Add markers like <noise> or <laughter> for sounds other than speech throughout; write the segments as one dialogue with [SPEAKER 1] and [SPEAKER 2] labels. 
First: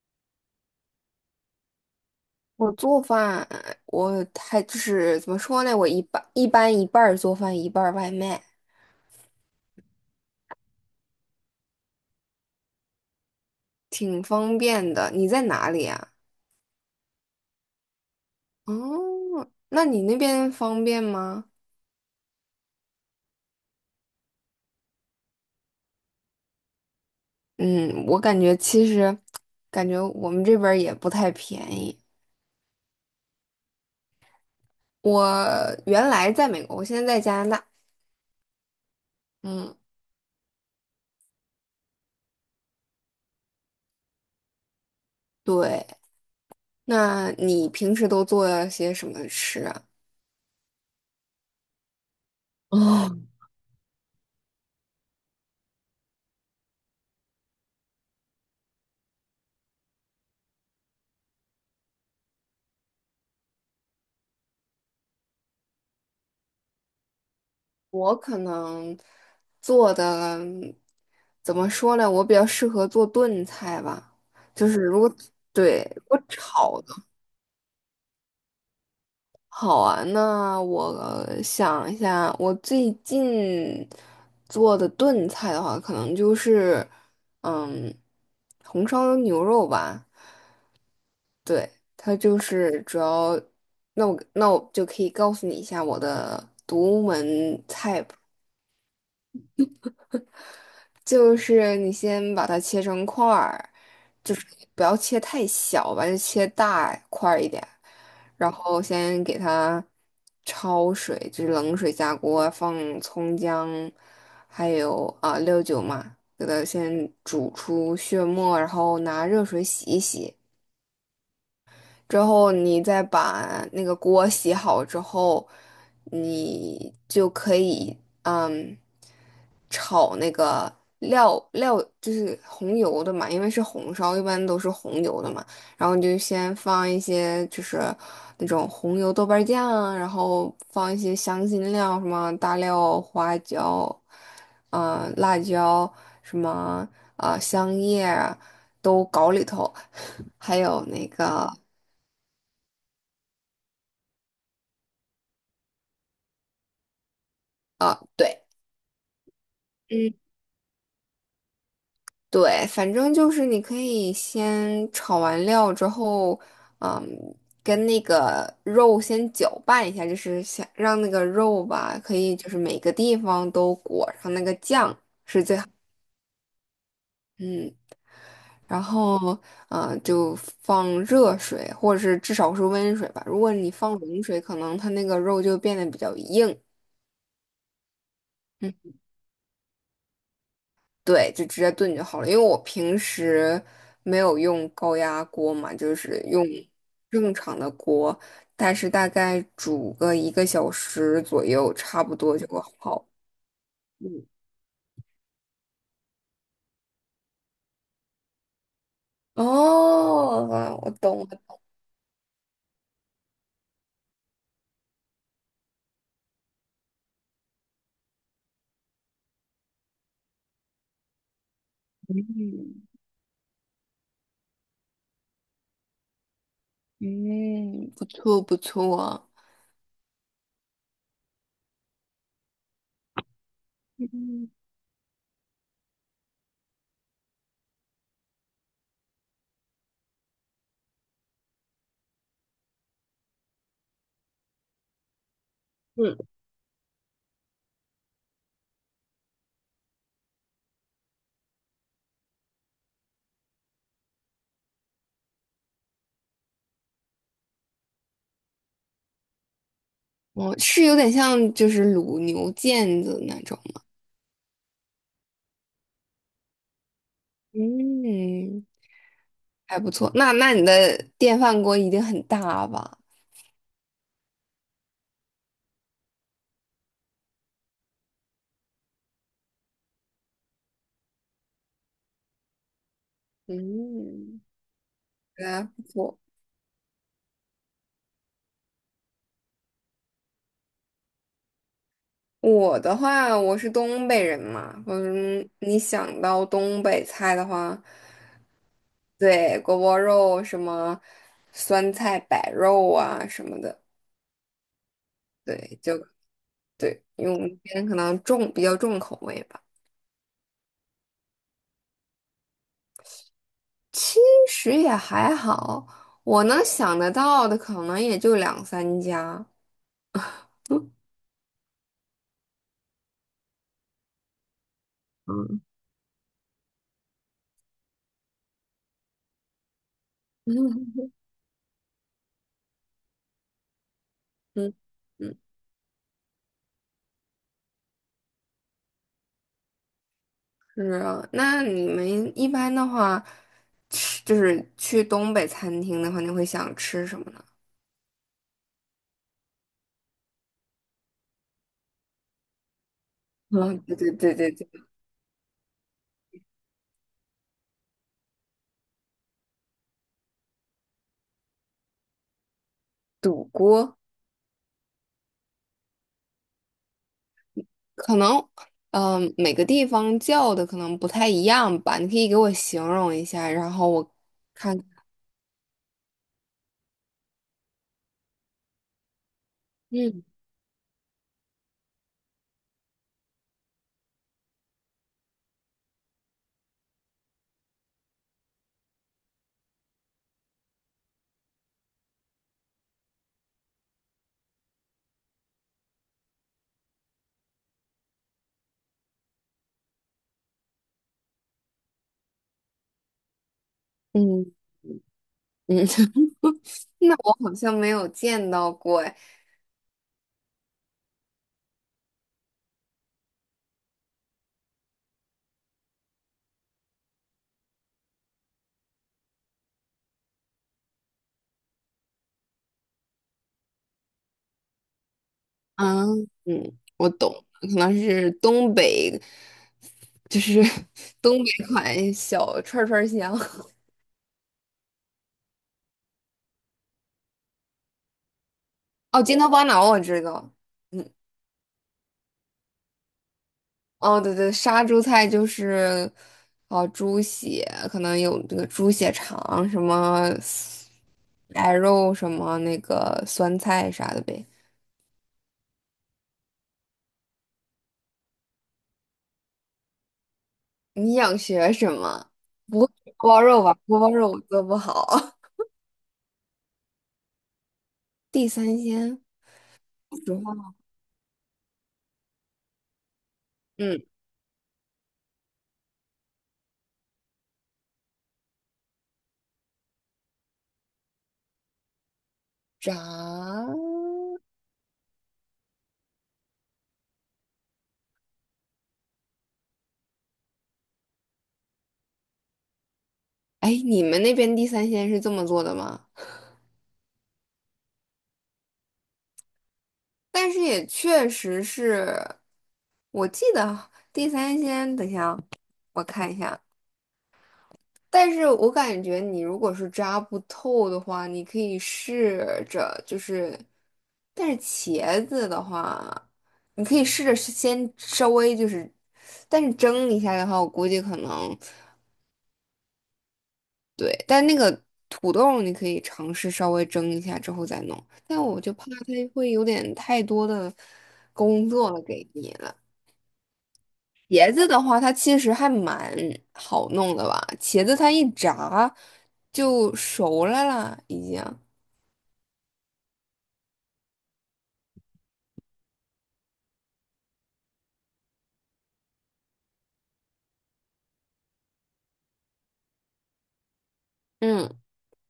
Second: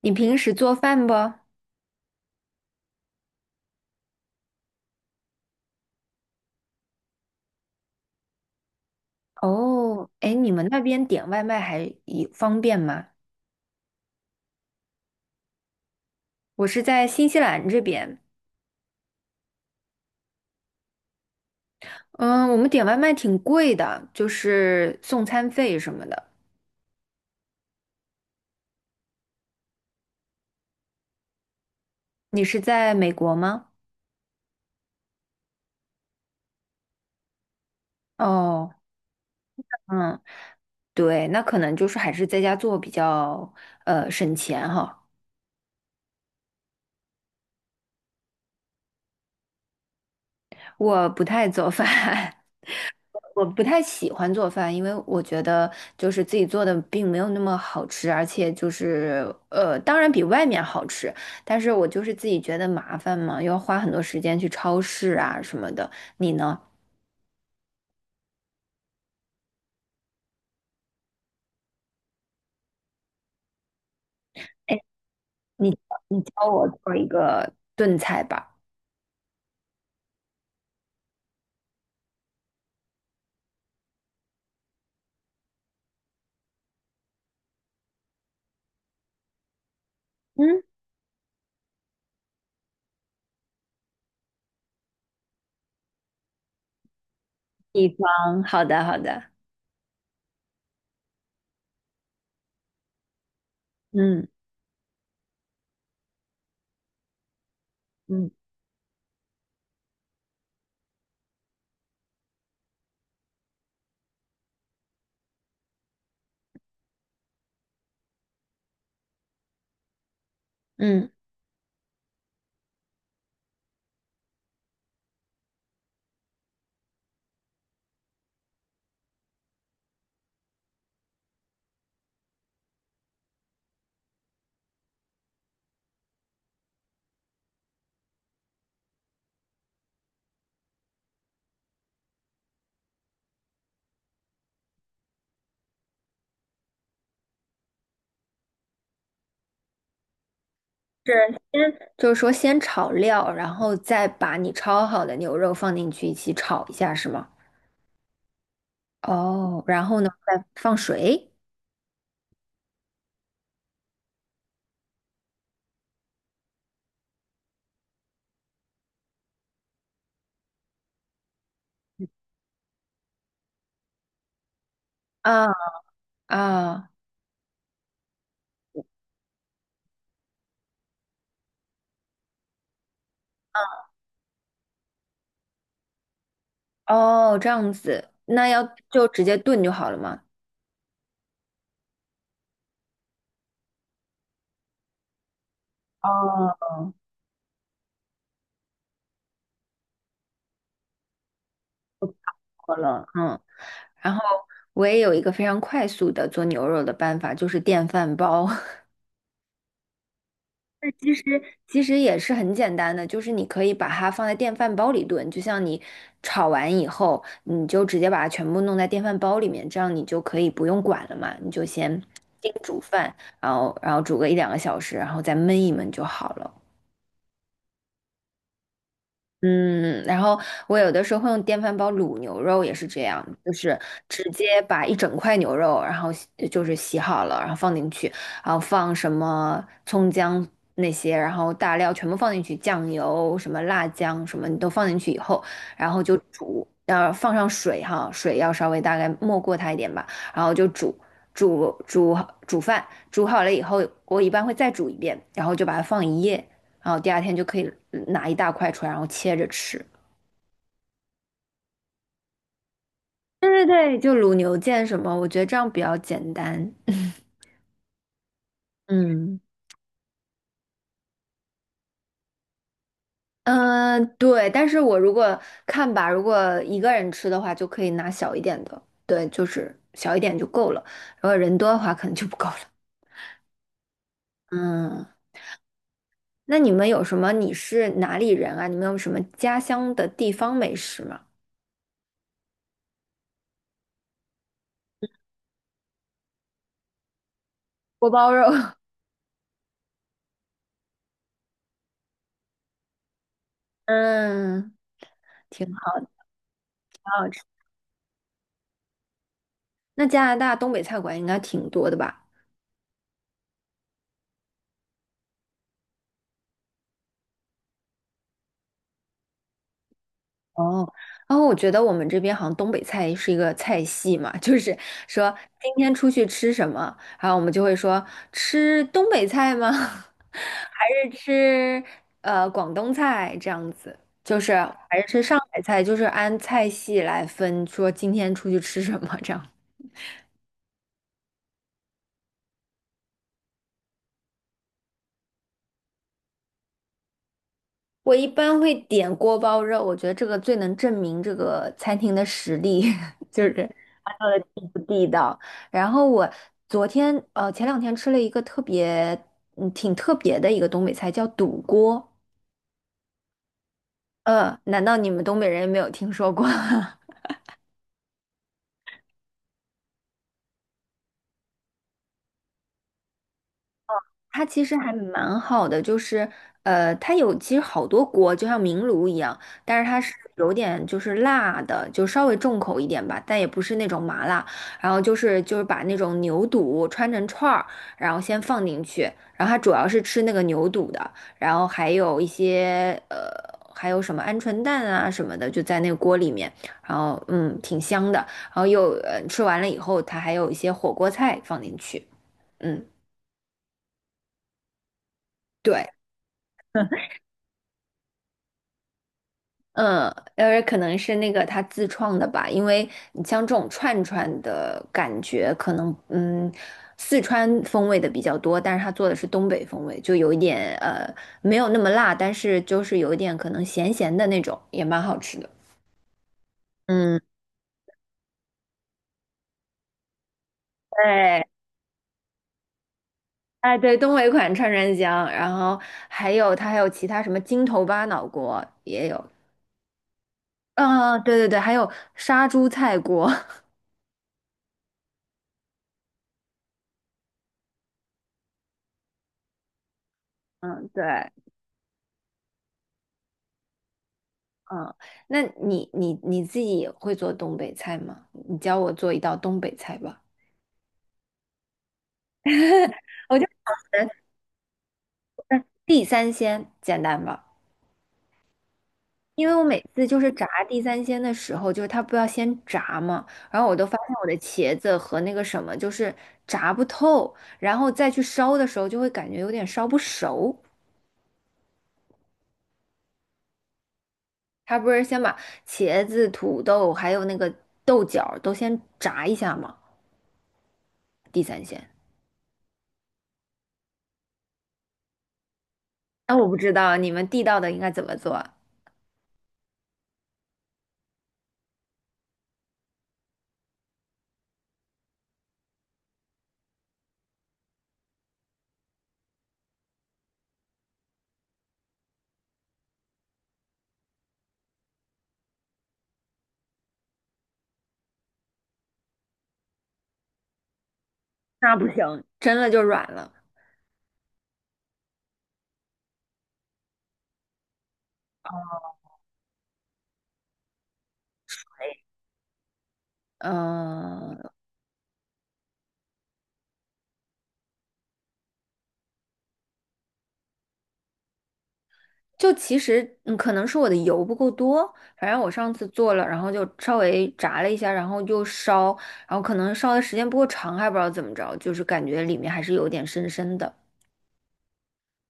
[SPEAKER 1] 你平时做饭不？
[SPEAKER 2] 我做饭，我还就是怎么说呢？我一般一半儿做饭，一半儿外卖，
[SPEAKER 1] 哦，哎，你们那边点外卖还也方便吗？
[SPEAKER 2] 挺方便的。你在哪里啊？
[SPEAKER 1] 我是在新西兰这边。
[SPEAKER 2] 哦，那你那边方便吗？
[SPEAKER 1] 嗯，我们点外卖挺贵的，就是送餐费什么的。
[SPEAKER 2] 嗯，我感觉我们这边儿也不太便宜。
[SPEAKER 1] 你是在美国吗？
[SPEAKER 2] 我原来在美国，我现在在加拿大。
[SPEAKER 1] 哦。
[SPEAKER 2] 嗯，
[SPEAKER 1] 嗯。对，那可能就是还是在家做比较省钱哈。
[SPEAKER 2] 对。那你平时都做些什么吃啊？
[SPEAKER 1] 我不太做饭，<laughs>
[SPEAKER 2] 哦。
[SPEAKER 1] 我不太喜欢做饭，因为我觉得就是自己做的并没有那么好吃，而且就是当然比外面好吃，但是我就是自己觉得麻烦嘛，又要花很多时间去超市啊什么的。你呢？
[SPEAKER 2] 我可能做的怎么说呢？我比较适合做炖菜吧，就
[SPEAKER 1] 哎，
[SPEAKER 2] 是如果
[SPEAKER 1] 你
[SPEAKER 2] 对如
[SPEAKER 1] 你
[SPEAKER 2] 果
[SPEAKER 1] 教我
[SPEAKER 2] 炒的
[SPEAKER 1] 做一个炖菜吧。
[SPEAKER 2] 好啊，那我想一下，我最近做的炖菜的话，可能就是嗯红烧牛肉吧。
[SPEAKER 1] 嗯，
[SPEAKER 2] 对，它就是主要，那我那我就可以告诉你一下我的独门
[SPEAKER 1] 地
[SPEAKER 2] 菜谱。
[SPEAKER 1] 方，好的好的。
[SPEAKER 2] 就是你先把它切成块儿，
[SPEAKER 1] 嗯
[SPEAKER 2] 就是不要切太小吧，就切大块儿一点。
[SPEAKER 1] 嗯
[SPEAKER 2] 然后先给它焯水，就是冷水下锅，放葱姜，还有啊、料酒嘛，给它先煮出血沫，然后拿热水洗一洗。
[SPEAKER 1] 嗯。
[SPEAKER 2] 之后你再把那个锅洗好之后，你就可以嗯炒那个料，就是红油的嘛，因为是红烧，一般都是红油的嘛。然后你就先放一些就是那种红油豆瓣酱啊，然后放一些香辛料，什么大料、花椒，嗯、辣椒，什么啊、香叶啊都搞里头，<laughs> 还有那
[SPEAKER 1] 是
[SPEAKER 2] 个。
[SPEAKER 1] 先就是说先炒料，然后再把你焯好的牛肉放进去一起炒一下，是吗？
[SPEAKER 2] 对。
[SPEAKER 1] 哦，然后呢，
[SPEAKER 2] 嗯，
[SPEAKER 1] 再放水。
[SPEAKER 2] 对，反正就是你可以先炒完料之后，嗯，跟那个肉先搅拌一下，就是想让那个肉吧，可以就是每个地方都裹上那个酱，
[SPEAKER 1] 啊。啊。
[SPEAKER 2] 嗯，然后就放热水，或者是至少是温水吧。如果你放冷水，可能它那个肉就变得比较硬。
[SPEAKER 1] 哦，这样子，那要
[SPEAKER 2] 嗯。
[SPEAKER 1] 就直接炖就好了嘛。
[SPEAKER 2] 对，就直接炖就好了。因为我平时没有用高压锅嘛，就是用
[SPEAKER 1] 哦，
[SPEAKER 2] 正常的锅，但是大概煮个1个小时左右，差不多就
[SPEAKER 1] 好了，
[SPEAKER 2] 好。
[SPEAKER 1] 嗯。然后
[SPEAKER 2] 嗯，
[SPEAKER 1] 我也有一个非常快速的做牛肉的办法，就是电饭煲。<laughs>
[SPEAKER 2] 哦，
[SPEAKER 1] 那
[SPEAKER 2] 我
[SPEAKER 1] 其实
[SPEAKER 2] 懂了。
[SPEAKER 1] 也是很简单的，就是你可以把它放在电饭煲里炖，就像你炒完以后，你就直接把它全部弄在电饭煲里面，这样你就可以不用管了嘛，你就先叮煮饭，然后煮个一两个小时，然后再焖一焖就好了。
[SPEAKER 2] 嗯，不错不错。
[SPEAKER 1] 嗯，然后我有的时候会用电饭煲卤牛肉，也是这样，就是直
[SPEAKER 2] 嗯
[SPEAKER 1] 接把一整块牛肉，然后洗就是洗好了，然后放进去，然后放什么葱姜那些，然后大料全部放进去，酱油、什么辣酱什么你都放进去以后，然后就
[SPEAKER 2] 嗯，
[SPEAKER 1] 煮，放上水哈，水要稍微大概没过它一点吧，然后就煮。煮煮煮饭，煮好了以后，我一般会再煮一遍，然后就把它放一夜，然后第二天就可以拿一大块出来，然后切着吃。
[SPEAKER 2] 哦，是有点像就是卤牛腱子那
[SPEAKER 1] 对
[SPEAKER 2] 种
[SPEAKER 1] 对
[SPEAKER 2] 吗。
[SPEAKER 1] 对，就卤牛腱什么，我觉得这样比较简单。<laughs>
[SPEAKER 2] 嗯，
[SPEAKER 1] 嗯。
[SPEAKER 2] 还不错。那那你的电饭锅一定很大吧？
[SPEAKER 1] 嗯，对，但是我如果看吧，如果一个人吃的话，就可以拿小一点的，对，就是小一点就够了。如果人多的话，可能就不够了。
[SPEAKER 2] 嗯，
[SPEAKER 1] 嗯。
[SPEAKER 2] 对啊，不错。
[SPEAKER 1] 那你们有什么？你是哪里人啊？你们有什么家乡的地方美食吗？
[SPEAKER 2] 我的话，我是东北人嘛，嗯，你想到东北菜的话，
[SPEAKER 1] 锅包肉，<laughs>
[SPEAKER 2] 对，锅包肉什么酸菜白肉啊什么的，
[SPEAKER 1] 嗯，挺
[SPEAKER 2] 对，就
[SPEAKER 1] 好，的，挺
[SPEAKER 2] 对，因
[SPEAKER 1] 好
[SPEAKER 2] 为我
[SPEAKER 1] 吃。
[SPEAKER 2] 们这边可能比较重口味吧。
[SPEAKER 1] 那加拿大东北菜馆应该挺多的吧？
[SPEAKER 2] 其实也还好，我能想得到的可能也就两三家。
[SPEAKER 1] 哦，
[SPEAKER 2] 嗯
[SPEAKER 1] 然后我觉得我们这边好像东北菜是一个菜系嘛，就是说
[SPEAKER 2] 嗯
[SPEAKER 1] 今天出去吃什么，然后我们就会说吃东北菜吗？<laughs> 还
[SPEAKER 2] 嗯
[SPEAKER 1] 是吃广东菜这样子？就是
[SPEAKER 2] <laughs> 嗯，
[SPEAKER 1] 还是吃上
[SPEAKER 2] 嗯
[SPEAKER 1] 海菜，就是按菜系来分，说今天出去吃什么这样。
[SPEAKER 2] 是啊。那你们一般的话，吃就是去东北餐厅的话，你会想吃什么呢？
[SPEAKER 1] 我一般会点锅包肉，我觉得这个最能证明这个餐厅的实力，<laughs> 就是
[SPEAKER 2] 嗯，对对
[SPEAKER 1] 它做
[SPEAKER 2] 对
[SPEAKER 1] 的
[SPEAKER 2] 对
[SPEAKER 1] 地
[SPEAKER 2] 对，
[SPEAKER 1] 不地道。然后我前两天吃了一个特别嗯挺特别的一个东北菜，叫肚锅。
[SPEAKER 2] 赌锅
[SPEAKER 1] 呃，难道你们东北人没有听说过？<laughs>
[SPEAKER 2] 可能，嗯、每个地方叫的可能不太一样吧。你可以给我形容一下，然后我，
[SPEAKER 1] 它其实还蛮好的，就是它有其实好多锅，就像明炉一样，但是它是
[SPEAKER 2] 嗯
[SPEAKER 1] 有点就是辣的，就稍微重口一点吧，但也不是那种麻辣。然后就是把那种牛肚穿成串儿，然后先放进去，然后它主要是吃那个牛肚的，然后还有一些还有什么鹌鹑蛋啊什么的，就在那个锅里面，然后嗯，挺香的。然后又吃完了以后，它还有一些火锅菜放进去。嗯。
[SPEAKER 2] 嗯嗯，
[SPEAKER 1] 对。
[SPEAKER 2] <laughs> 那我好像没有见到过哎。
[SPEAKER 1] 嗯，可能是那个他自创的吧，因为你像这种串串的感觉，可能,四川风味的比较多，但是他做的是东北风味，就有一点没有那么辣，但是就是有一点可能咸咸的那种，也蛮好吃的。
[SPEAKER 2] 嗯嗯，我
[SPEAKER 1] 嗯，
[SPEAKER 2] 懂了可能是东北，就是 <laughs> 东
[SPEAKER 1] 对，
[SPEAKER 2] 北款小串儿香。
[SPEAKER 1] 哎对，东北款串串香，然后还有它还有其他什么筋头巴脑锅也
[SPEAKER 2] <laughs> 哦，
[SPEAKER 1] 有。
[SPEAKER 2] 筋头巴脑我知道。嗯。
[SPEAKER 1] 嗯，对对对，还有杀猪菜锅。
[SPEAKER 2] 哦，对对，杀猪菜就是哦，猪血可能有这个猪血肠什么
[SPEAKER 1] <laughs> 嗯，对。
[SPEAKER 2] 白肉什么那个酸菜啥的呗。
[SPEAKER 1] 嗯，那你自己也会做东北菜吗？你教我做一道东北菜吧。
[SPEAKER 2] 你想学什么？不会
[SPEAKER 1] <laughs>
[SPEAKER 2] 是锅
[SPEAKER 1] 我
[SPEAKER 2] 包
[SPEAKER 1] 就
[SPEAKER 2] 肉吧？锅
[SPEAKER 1] 想
[SPEAKER 2] 包
[SPEAKER 1] 着
[SPEAKER 2] 肉我做不好。<laughs>
[SPEAKER 1] 地三鲜简单吧，
[SPEAKER 2] 地三鲜，
[SPEAKER 1] 因为我每次就是
[SPEAKER 2] 说实
[SPEAKER 1] 炸
[SPEAKER 2] 话，
[SPEAKER 1] 地三鲜的时候，就是它不要先炸嘛，然后我都发
[SPEAKER 2] 嗯，
[SPEAKER 1] 现我的茄子和那个什么炸不透，然后再去烧的时候就会感觉有点烧不熟。
[SPEAKER 2] 炸。
[SPEAKER 1] 它不是先把茄子、土豆还有那个豆角儿都先炸一下吗？地三鲜。
[SPEAKER 2] 哎，你们那边地三鲜是这么做的吗？
[SPEAKER 1] 那我不知道你们地道的应该怎么做啊。
[SPEAKER 2] 但是也确实是我记得地三鲜，等一下啊，我看一下。但是我感觉你如果是扎不透的话，你可以试着就是，但是茄子的话，你可以试着是先稍微就是，但是蒸一下的话，我估计可能
[SPEAKER 1] 那不行，真的就软了。
[SPEAKER 2] 对，但那个土豆你可以尝试稍微蒸一下之后再弄，但我就怕它会有点太多的工作了给你了。茄
[SPEAKER 1] 嗯、
[SPEAKER 2] 子的话，它其实还蛮好弄的吧？茄子它一炸就熟了啦，已经。
[SPEAKER 1] 其实嗯，可能是我的油不够多，反正我上次做了，然后就稍微炸了一下，然后就烧，然后可能烧的时间不够长，还不知道怎么着，就是感觉里面还是有点深深的，
[SPEAKER 2] 嗯，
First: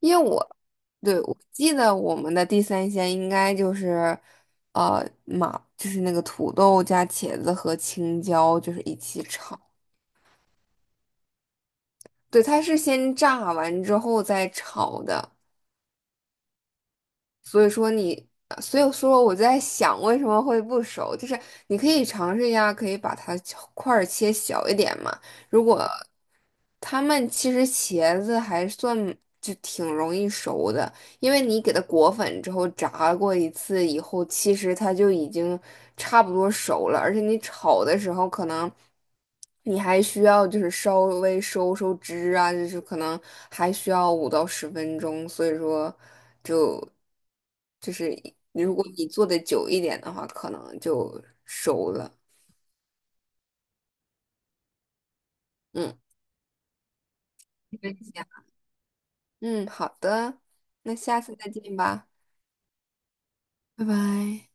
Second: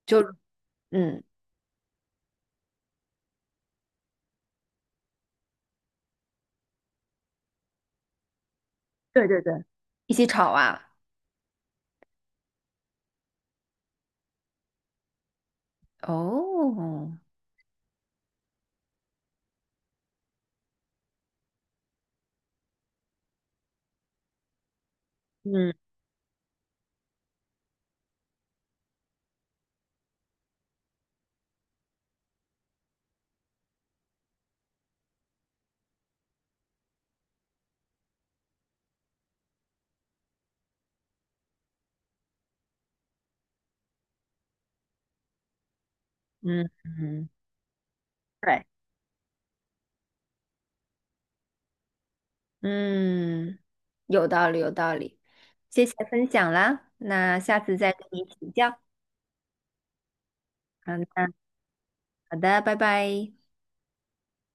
[SPEAKER 2] 因
[SPEAKER 1] 就
[SPEAKER 2] 为我对
[SPEAKER 1] 嗯，
[SPEAKER 2] 我记得我们的地三鲜应该就是，就是那个土豆加茄子和青椒，就是一起
[SPEAKER 1] 对对对，
[SPEAKER 2] 炒。
[SPEAKER 1] 一起炒啊。
[SPEAKER 2] 对，它是先炸完之后再炒的。
[SPEAKER 1] 哦，
[SPEAKER 2] 所以说你，所以说我在想为什么会不熟，就是你可以尝试一下，可以把它切块儿切小一点嘛。如
[SPEAKER 1] 嗯
[SPEAKER 2] 果他们其实茄子还算就挺容易熟的，因为你给它裹粉之后炸过一次以后，其实它就已经差不多熟了，而且你炒的时候可能。你还需要就是稍微收收汁啊，就是可能还需要5到10分钟，所以说。
[SPEAKER 1] 嗯
[SPEAKER 2] 就
[SPEAKER 1] 嗯
[SPEAKER 2] 就是
[SPEAKER 1] 对。
[SPEAKER 2] 如果你做的久一点的话，可能就熟了。
[SPEAKER 1] 嗯，有道理，有道理，谢谢
[SPEAKER 2] 嗯，
[SPEAKER 1] 分享啦，那下次
[SPEAKER 2] 没
[SPEAKER 1] 再
[SPEAKER 2] 关
[SPEAKER 1] 跟
[SPEAKER 2] 系
[SPEAKER 1] 你
[SPEAKER 2] 啊
[SPEAKER 1] 请教。
[SPEAKER 2] 嗯，好的，那
[SPEAKER 1] 嗯，
[SPEAKER 2] 下
[SPEAKER 1] 那
[SPEAKER 2] 次再见吧，
[SPEAKER 1] 好的，拜拜。
[SPEAKER 2] 拜拜。